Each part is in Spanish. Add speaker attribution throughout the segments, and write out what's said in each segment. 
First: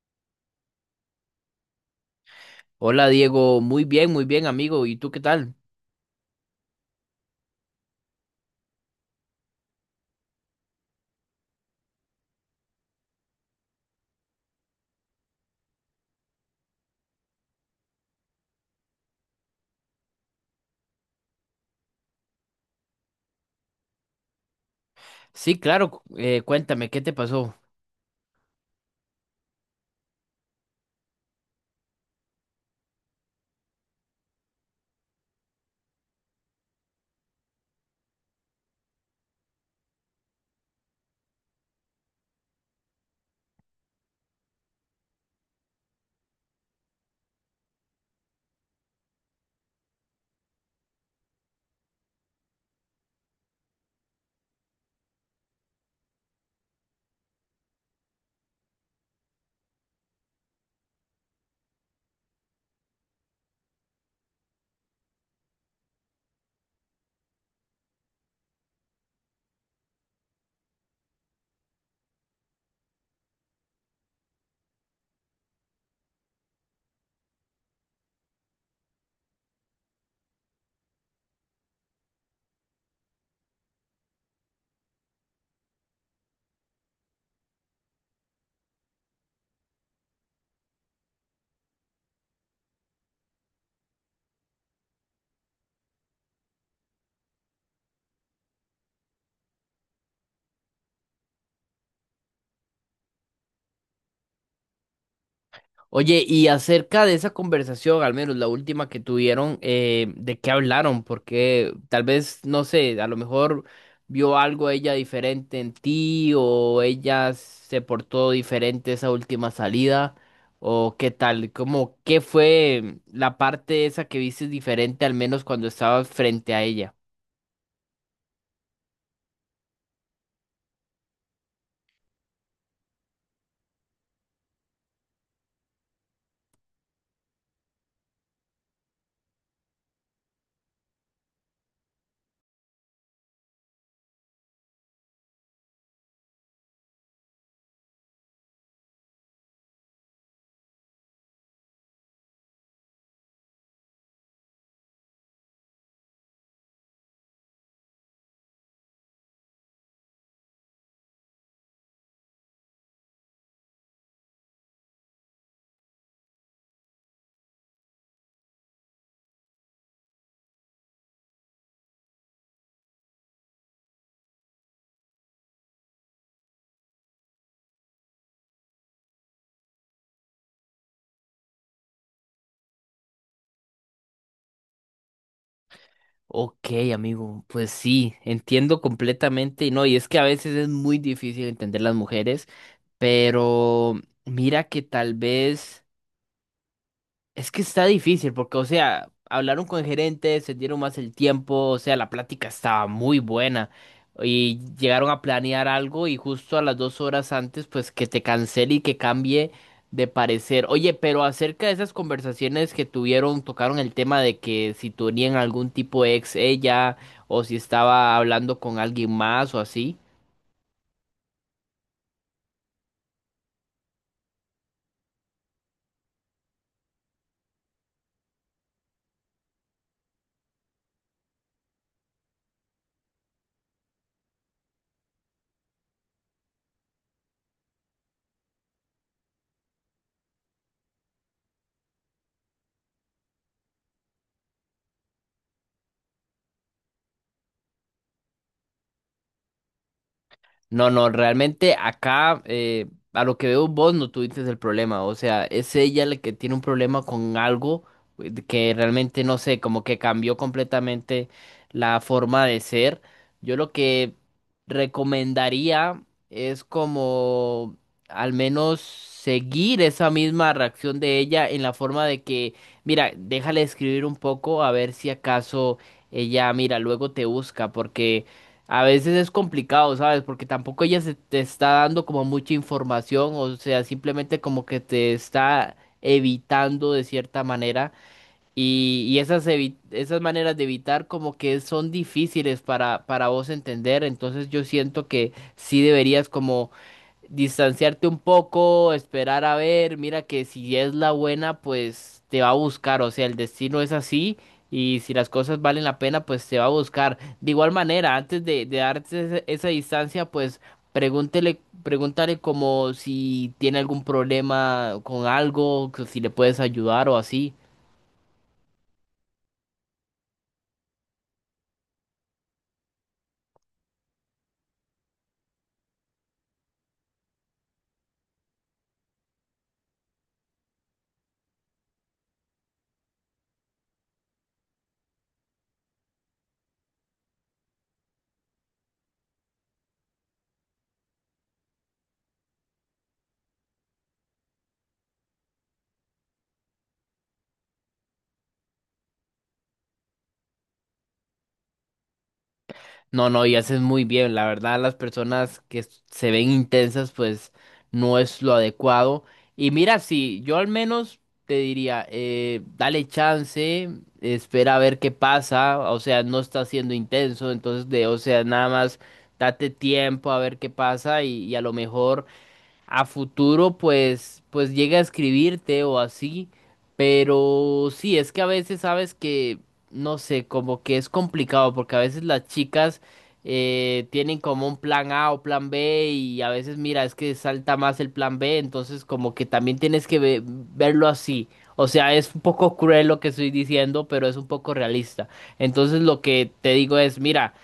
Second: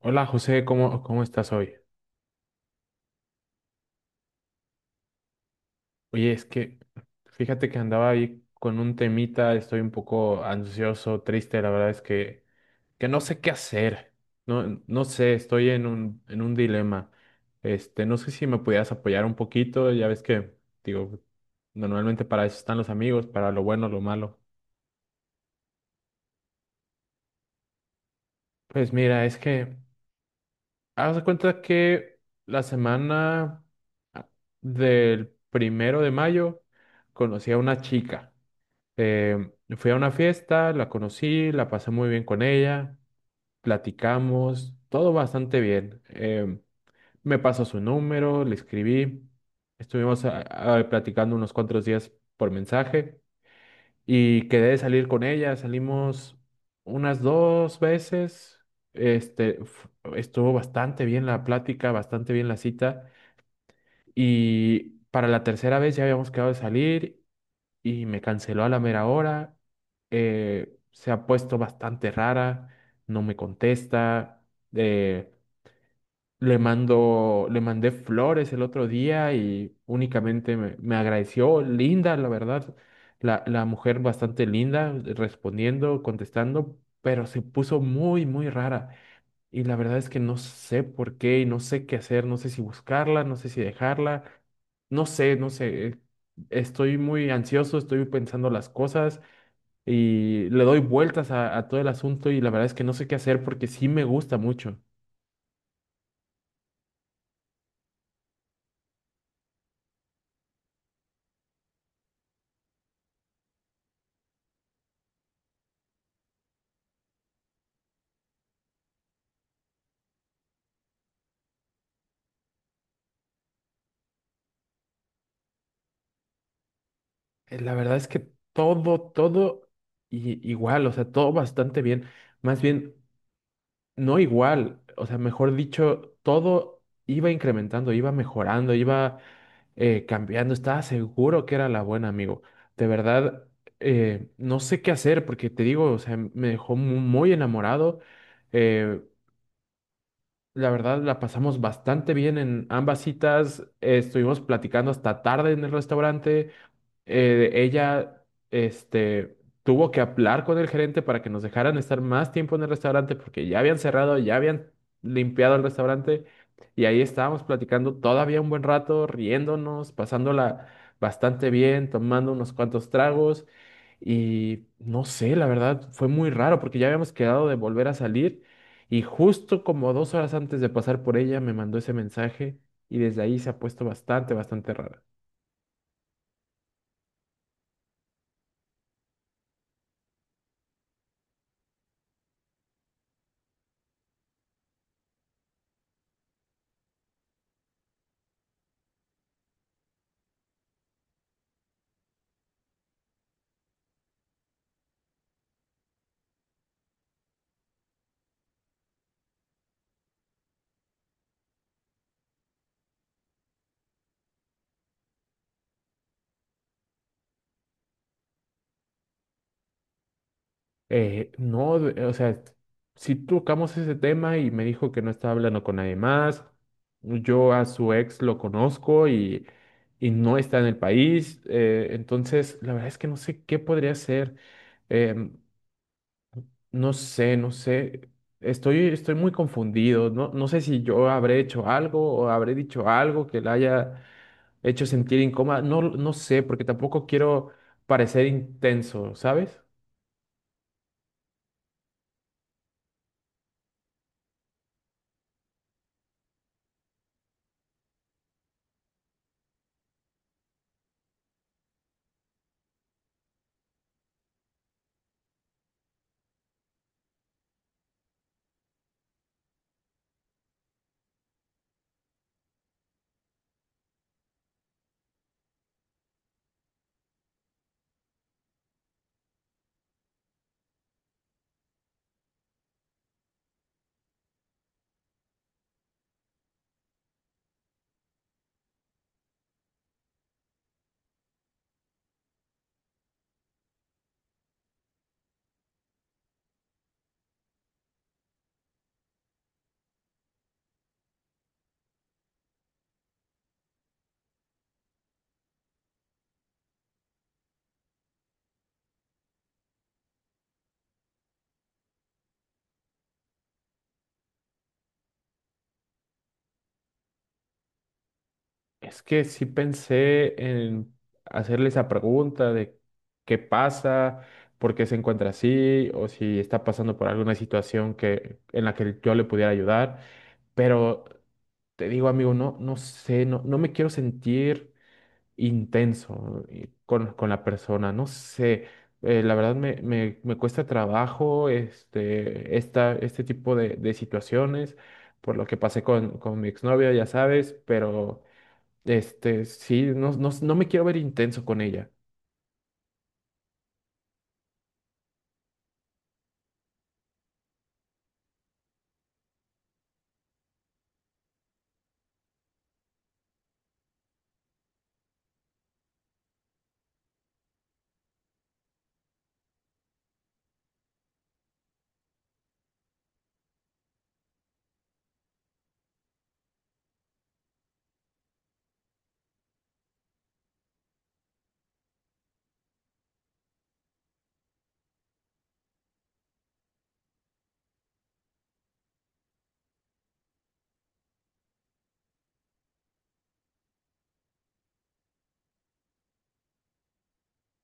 Speaker 1: Hola José, ¿cómo estás hoy?
Speaker 2: Hola Diego, muy bien amigo, ¿y tú qué tal?
Speaker 1: Oye, es que fíjate que andaba ahí con un temita. Estoy un poco ansioso, triste. La verdad es que no sé qué hacer. No, no sé, estoy en un dilema. No sé si me pudieras apoyar un poquito, ya ves que, digo, normalmente para eso están los amigos, para lo bueno, lo malo.
Speaker 2: Sí, claro, cuéntame, ¿qué te pasó?
Speaker 1: Pues mira, es que haz de cuenta que la semana ah, del 1 de mayo conocí a una chica. Eh, Fui a una fiesta, la conocí, la pasé muy bien con ella, platicamos, todo bastante bien. Me pasó su número, le escribí, estuvimos platicando unos cuantos días por mensaje y quedé de salir con ella. Salimos unas dos veces, este, f- estuvo bastante bien la plática, bastante bien la cita, y para la tercera vez ya habíamos quedado de salir y me canceló a la mera hora. Se ha puesto bastante rara, no me contesta. eh, le mandé flores el otro día y únicamente me agradeció. Linda, la verdad, la mujer bastante linda, respondiendo, contestando, pero se puso muy, muy rara. Y la verdad es que no sé por qué y no sé qué hacer, no sé si buscarla, no sé si dejarla, no sé, no sé. Estoy muy ansioso, estoy pensando las cosas y le doy vueltas a todo el asunto, y la verdad es que no sé qué hacer porque sí me gusta mucho.
Speaker 2: Oye, y acerca de esa conversación, al menos la última que tuvieron, ¿de qué hablaron? Porque tal vez, no sé, a lo mejor vio algo ella diferente en ti o ella se portó diferente esa última salida o qué tal, ¿cómo qué fue la parte esa que viste diferente al menos cuando estabas frente a ella?
Speaker 1: La verdad es que todo igual, o sea, todo bastante bien. Más bien, no igual, o sea, mejor dicho, todo iba incrementando, iba mejorando, iba cambiando. Estaba seguro que era la buena, amigo. De verdad. No sé qué hacer porque te digo, o sea, me dejó muy enamorado. eh, la verdad, la pasamos bastante bien en ambas citas. Estuvimos platicando hasta tarde en el restaurante. Ella, este, tuvo que hablar con el gerente para que nos dejaran estar más tiempo en el restaurante porque ya habían cerrado, ya habían limpiado el restaurante, y ahí estábamos platicando todavía un buen rato, riéndonos, pasándola bastante bien, tomando unos cuantos tragos. Y no sé, la verdad fue muy raro porque ya habíamos quedado de volver a salir y justo como 2 horas antes de pasar por ella me mandó ese mensaje, y desde ahí se ha puesto bastante, bastante raro.
Speaker 2: Ok, amigo, pues sí, entiendo completamente, y no, y es que a veces es muy difícil entender las mujeres, pero mira que tal vez. Es que está difícil porque, o sea, hablaron con el gerente, se dieron más el tiempo, o sea, la plática estaba muy buena y llegaron a planear algo y justo a las 2 horas antes, pues que te cancele y que cambie de parecer. Oye, pero acerca de esas conversaciones que tuvieron, tocaron el tema de que si tenían algún tipo de ex ella o si estaba hablando con alguien más o así.
Speaker 1: No, o sea, sí tocamos ese tema y me dijo que no estaba hablando con nadie más. Yo a su ex lo conozco, y no está en el país. Entonces, la verdad es que no sé qué podría hacer. em, no sé, no sé. Estoy muy confundido. No, no sé si yo habré hecho algo o habré dicho algo que la haya hecho sentir incómoda. No, no sé, porque tampoco quiero parecer intenso, ¿sabes?
Speaker 2: No, no, realmente acá, a lo que veo vos no tuviste el problema, o sea, es ella la que tiene un problema con algo de que realmente no sé, como que cambió completamente la forma de ser. Yo lo que recomendaría es como al menos seguir esa misma reacción de ella en la forma de que, mira, déjale escribir un poco a ver si acaso ella, mira, luego te busca, porque... A veces es complicado, ¿sabes? Porque tampoco ella se te está dando como mucha información, o sea, simplemente como que te está evitando de cierta manera. Y esas, esas maneras de evitar como que son difíciles para vos entender. Entonces yo siento que sí deberías como distanciarte un poco, esperar a ver, mira que si es la buena, pues te va a buscar, o sea, el destino es así y si las cosas valen la pena, pues te va a buscar. De igual manera, de darte esa distancia, pues pregúntale como si tiene algún problema con algo, que si le puedes ayudar o así.
Speaker 1: Es que sí pensé en hacerle esa pregunta de qué pasa, por qué se encuentra así, o si está pasando por alguna situación en la que yo le pudiera ayudar. Pero te digo, amigo, no, no sé, no, no me quiero sentir intenso, con la persona, no sé. La verdad me cuesta trabajo este tipo de situaciones, por lo que pasé con mi exnovia, ya sabes, pero... Sí, no, no, no me quiero ver intenso con ella.
Speaker 2: No, no, y haces muy bien. La verdad, las personas que se ven intensas, pues no es lo adecuado. Y mira, sí, yo al menos te diría, dale chance, espera a ver qué pasa. O sea, no está siendo intenso, entonces de, o sea, nada más date tiempo a ver qué pasa y a lo mejor a futuro pues llega a escribirte o así, pero sí, es que a veces sabes que no sé, como que es complicado porque a veces las chicas tienen como un plan A o plan B y a veces mira, es que salta más el plan B, entonces como que también tienes que verlo así. O sea, es un poco cruel lo que estoy diciendo, pero es un poco realista. Entonces lo que te digo es, mira,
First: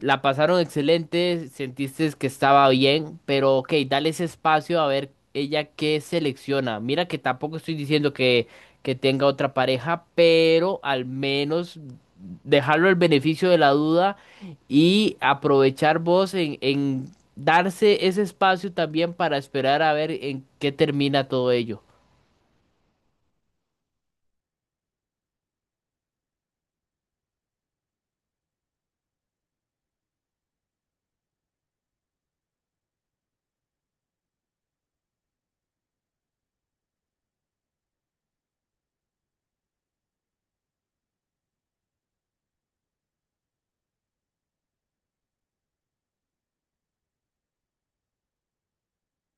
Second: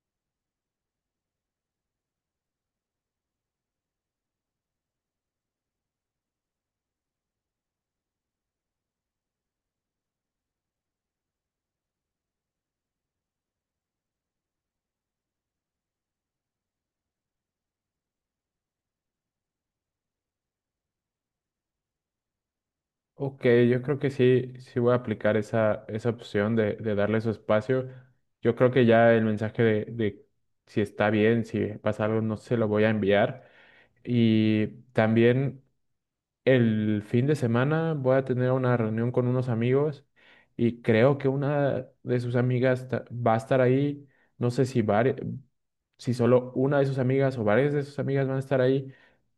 Speaker 2: la pasaron excelente, sentiste que estaba bien, pero ok, dale ese espacio a ver ella qué selecciona. Mira que tampoco estoy diciendo que tenga otra pareja, pero al menos dejarlo al beneficio de la duda y aprovechar vos en darse ese espacio también para esperar a ver en qué termina todo ello.
Speaker 1: Ok, yo creo que sí, sí voy a aplicar esa opción de darle su espacio. Yo creo que ya el mensaje de si está bien, si pasa algo, no se lo voy a enviar. Y también el fin de semana voy a tener una reunión con unos amigos, y creo que una de sus amigas va a estar ahí. No sé si solo una de sus amigas o varias de sus amigas van a estar ahí.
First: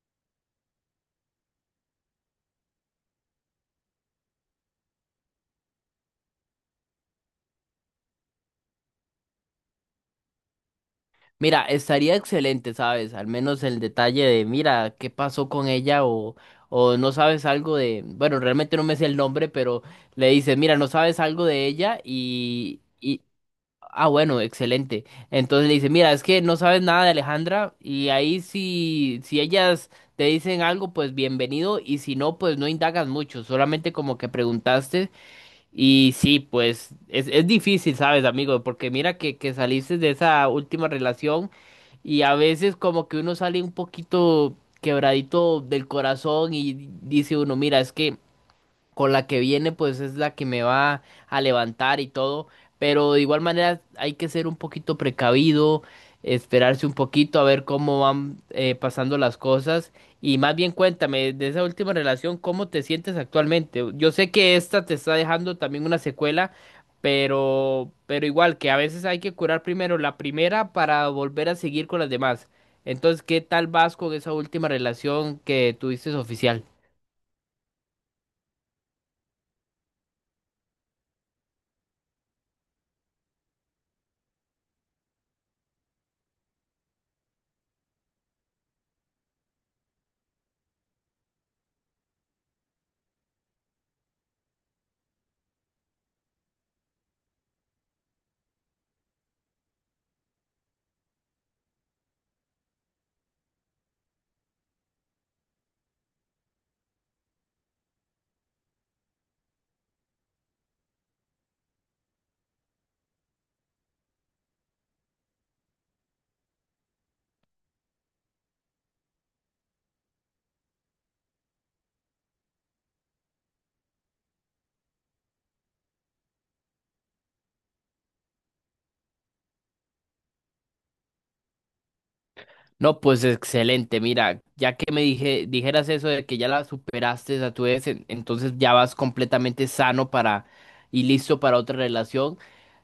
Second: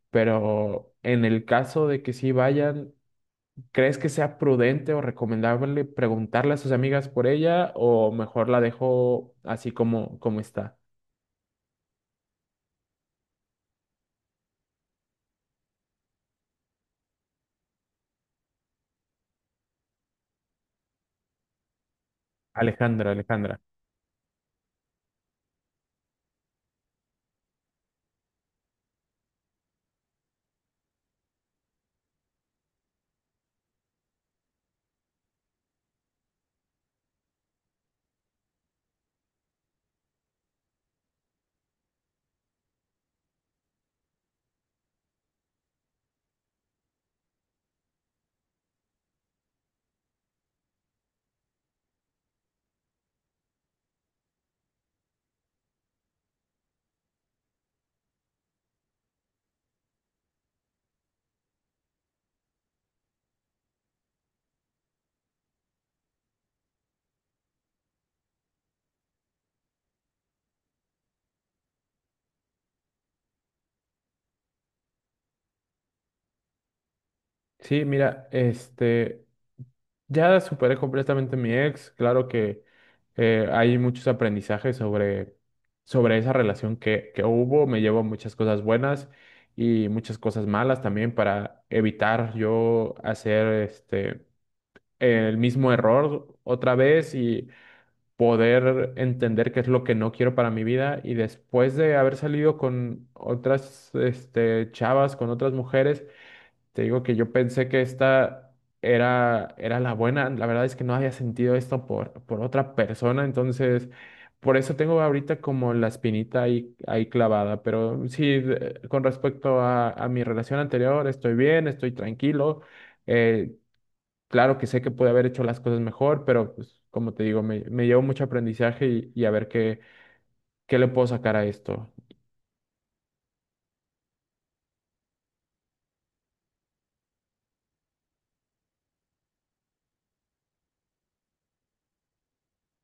Speaker 1: Pero en el caso de que sí vayan, ¿crees que sea prudente o recomendable preguntarle a sus amigas por ella, o mejor la dejo así como está?
Speaker 2: Mira, estaría excelente, ¿sabes? Al menos el detalle de, mira, qué pasó con ella o no sabes algo de, bueno, realmente no me sé el nombre, pero le dice, mira, no sabes algo de ella y,
Speaker 1: Alejandra,
Speaker 2: y,
Speaker 1: Alejandra.
Speaker 2: ah, bueno, excelente. Entonces le dice, mira, es que no sabes nada de Alejandra y ahí si, si ellas te dicen algo, pues bienvenido y si no, pues no indagas mucho, solamente como que preguntaste y sí, pues es difícil, ¿sabes, amigo? Porque mira que saliste de esa última relación y a veces como que uno sale un poquito quebradito del corazón y dice uno, mira, es que con la que viene, pues es la que me va a levantar y todo. Pero de igual manera hay que ser un poquito precavido, esperarse un poquito a ver cómo van pasando las cosas. Y más bien cuéntame de esa última relación, ¿cómo te sientes actualmente? Yo sé que esta te está dejando también una secuela, pero igual que a veces hay que curar primero la primera para volver a seguir con las demás. Entonces, ¿qué tal vas con esa última relación que tuviste oficial?
Speaker 1: Sí, mira, ya superé completamente a mi ex. Claro que hay muchos aprendizajes sobre esa relación que hubo. Me llevo muchas cosas buenas y muchas cosas malas también, para evitar yo hacer el mismo error otra vez, y poder entender qué es lo que no quiero para mi vida. Y después de haber salido con otras, chavas, con otras mujeres, te digo que yo pensé que esta era la buena. La verdad es que no había sentido esto por otra persona. Entonces, por eso tengo ahorita como la espinita ahí clavada. Pero sí, con respecto a mi relación anterior, estoy bien, estoy tranquilo. Eh, Claro que sé que pude haber hecho las cosas mejor, pero pues como te digo, me llevo mucho aprendizaje, y a ver qué le puedo sacar a esto.
Speaker 2: No, pues excelente. Mira, ya que me dijeras eso de que ya la superaste a tu vez, entonces ya vas completamente sano para y listo para otra relación.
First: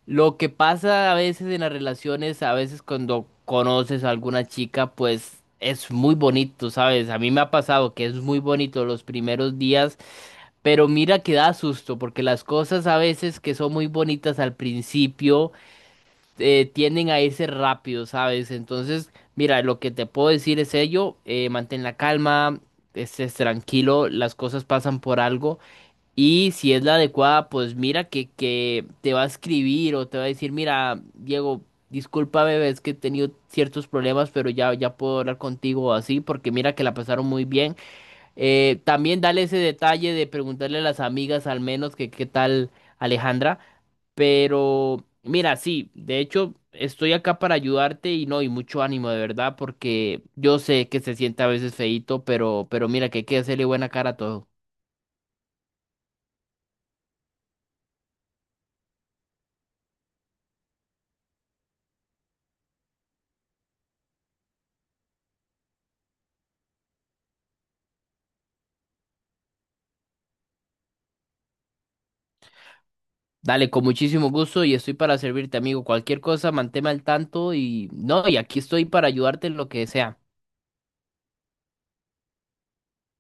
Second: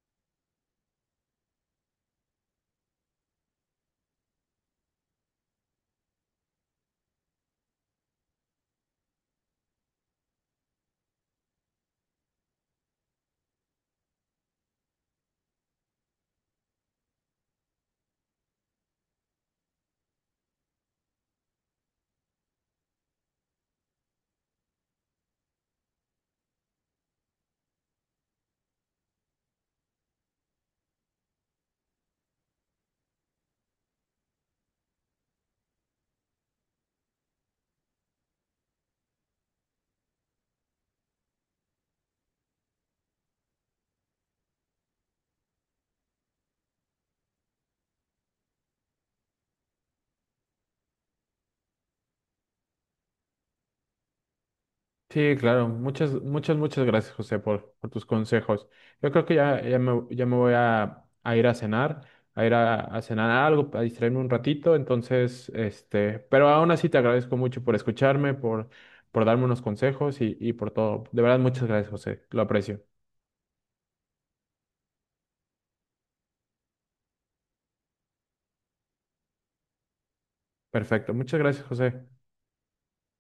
Speaker 2: Lo que pasa a veces en las relaciones, a veces cuando conoces a alguna chica, pues es muy bonito, ¿sabes? A mí me ha pasado que es muy bonito los primeros días, pero mira que da susto, porque las cosas a veces que son muy bonitas al principio tienden a irse rápido, ¿sabes? Entonces, mira, lo que te puedo decir es ello, mantén la calma, estés tranquilo, las cosas pasan por algo y si es la adecuada, pues mira que te va a escribir o te va a decir, mira, Diego, discúlpame bebé, es que he tenido ciertos problemas, pero ya, ya puedo hablar contigo o así, porque mira que la pasaron muy bien. También dale ese detalle de preguntarle a las amigas al menos que qué tal Alejandra. Pero mira, sí, de hecho estoy acá para ayudarte y no, y mucho ánimo de verdad, porque yo sé que se siente a veces feíto, pero mira que hay que hacerle buena cara a todo.
Speaker 1: Sí, claro. Muchas, muchas, muchas gracias, José, por tus consejos. Yo creo que ya me voy a ir a cenar algo, a distraerme un ratito. Entonces, pero aún así te agradezco mucho por escucharme, por darme unos consejos, y por todo. De verdad, muchas gracias, José. Lo aprecio.
Speaker 2: Dale, con muchísimo gusto y estoy para servirte, amigo. Cualquier cosa, manténme al tanto y no, y aquí estoy para ayudarte en lo que sea.
Speaker 1: Perfecto. Muchas gracias, José.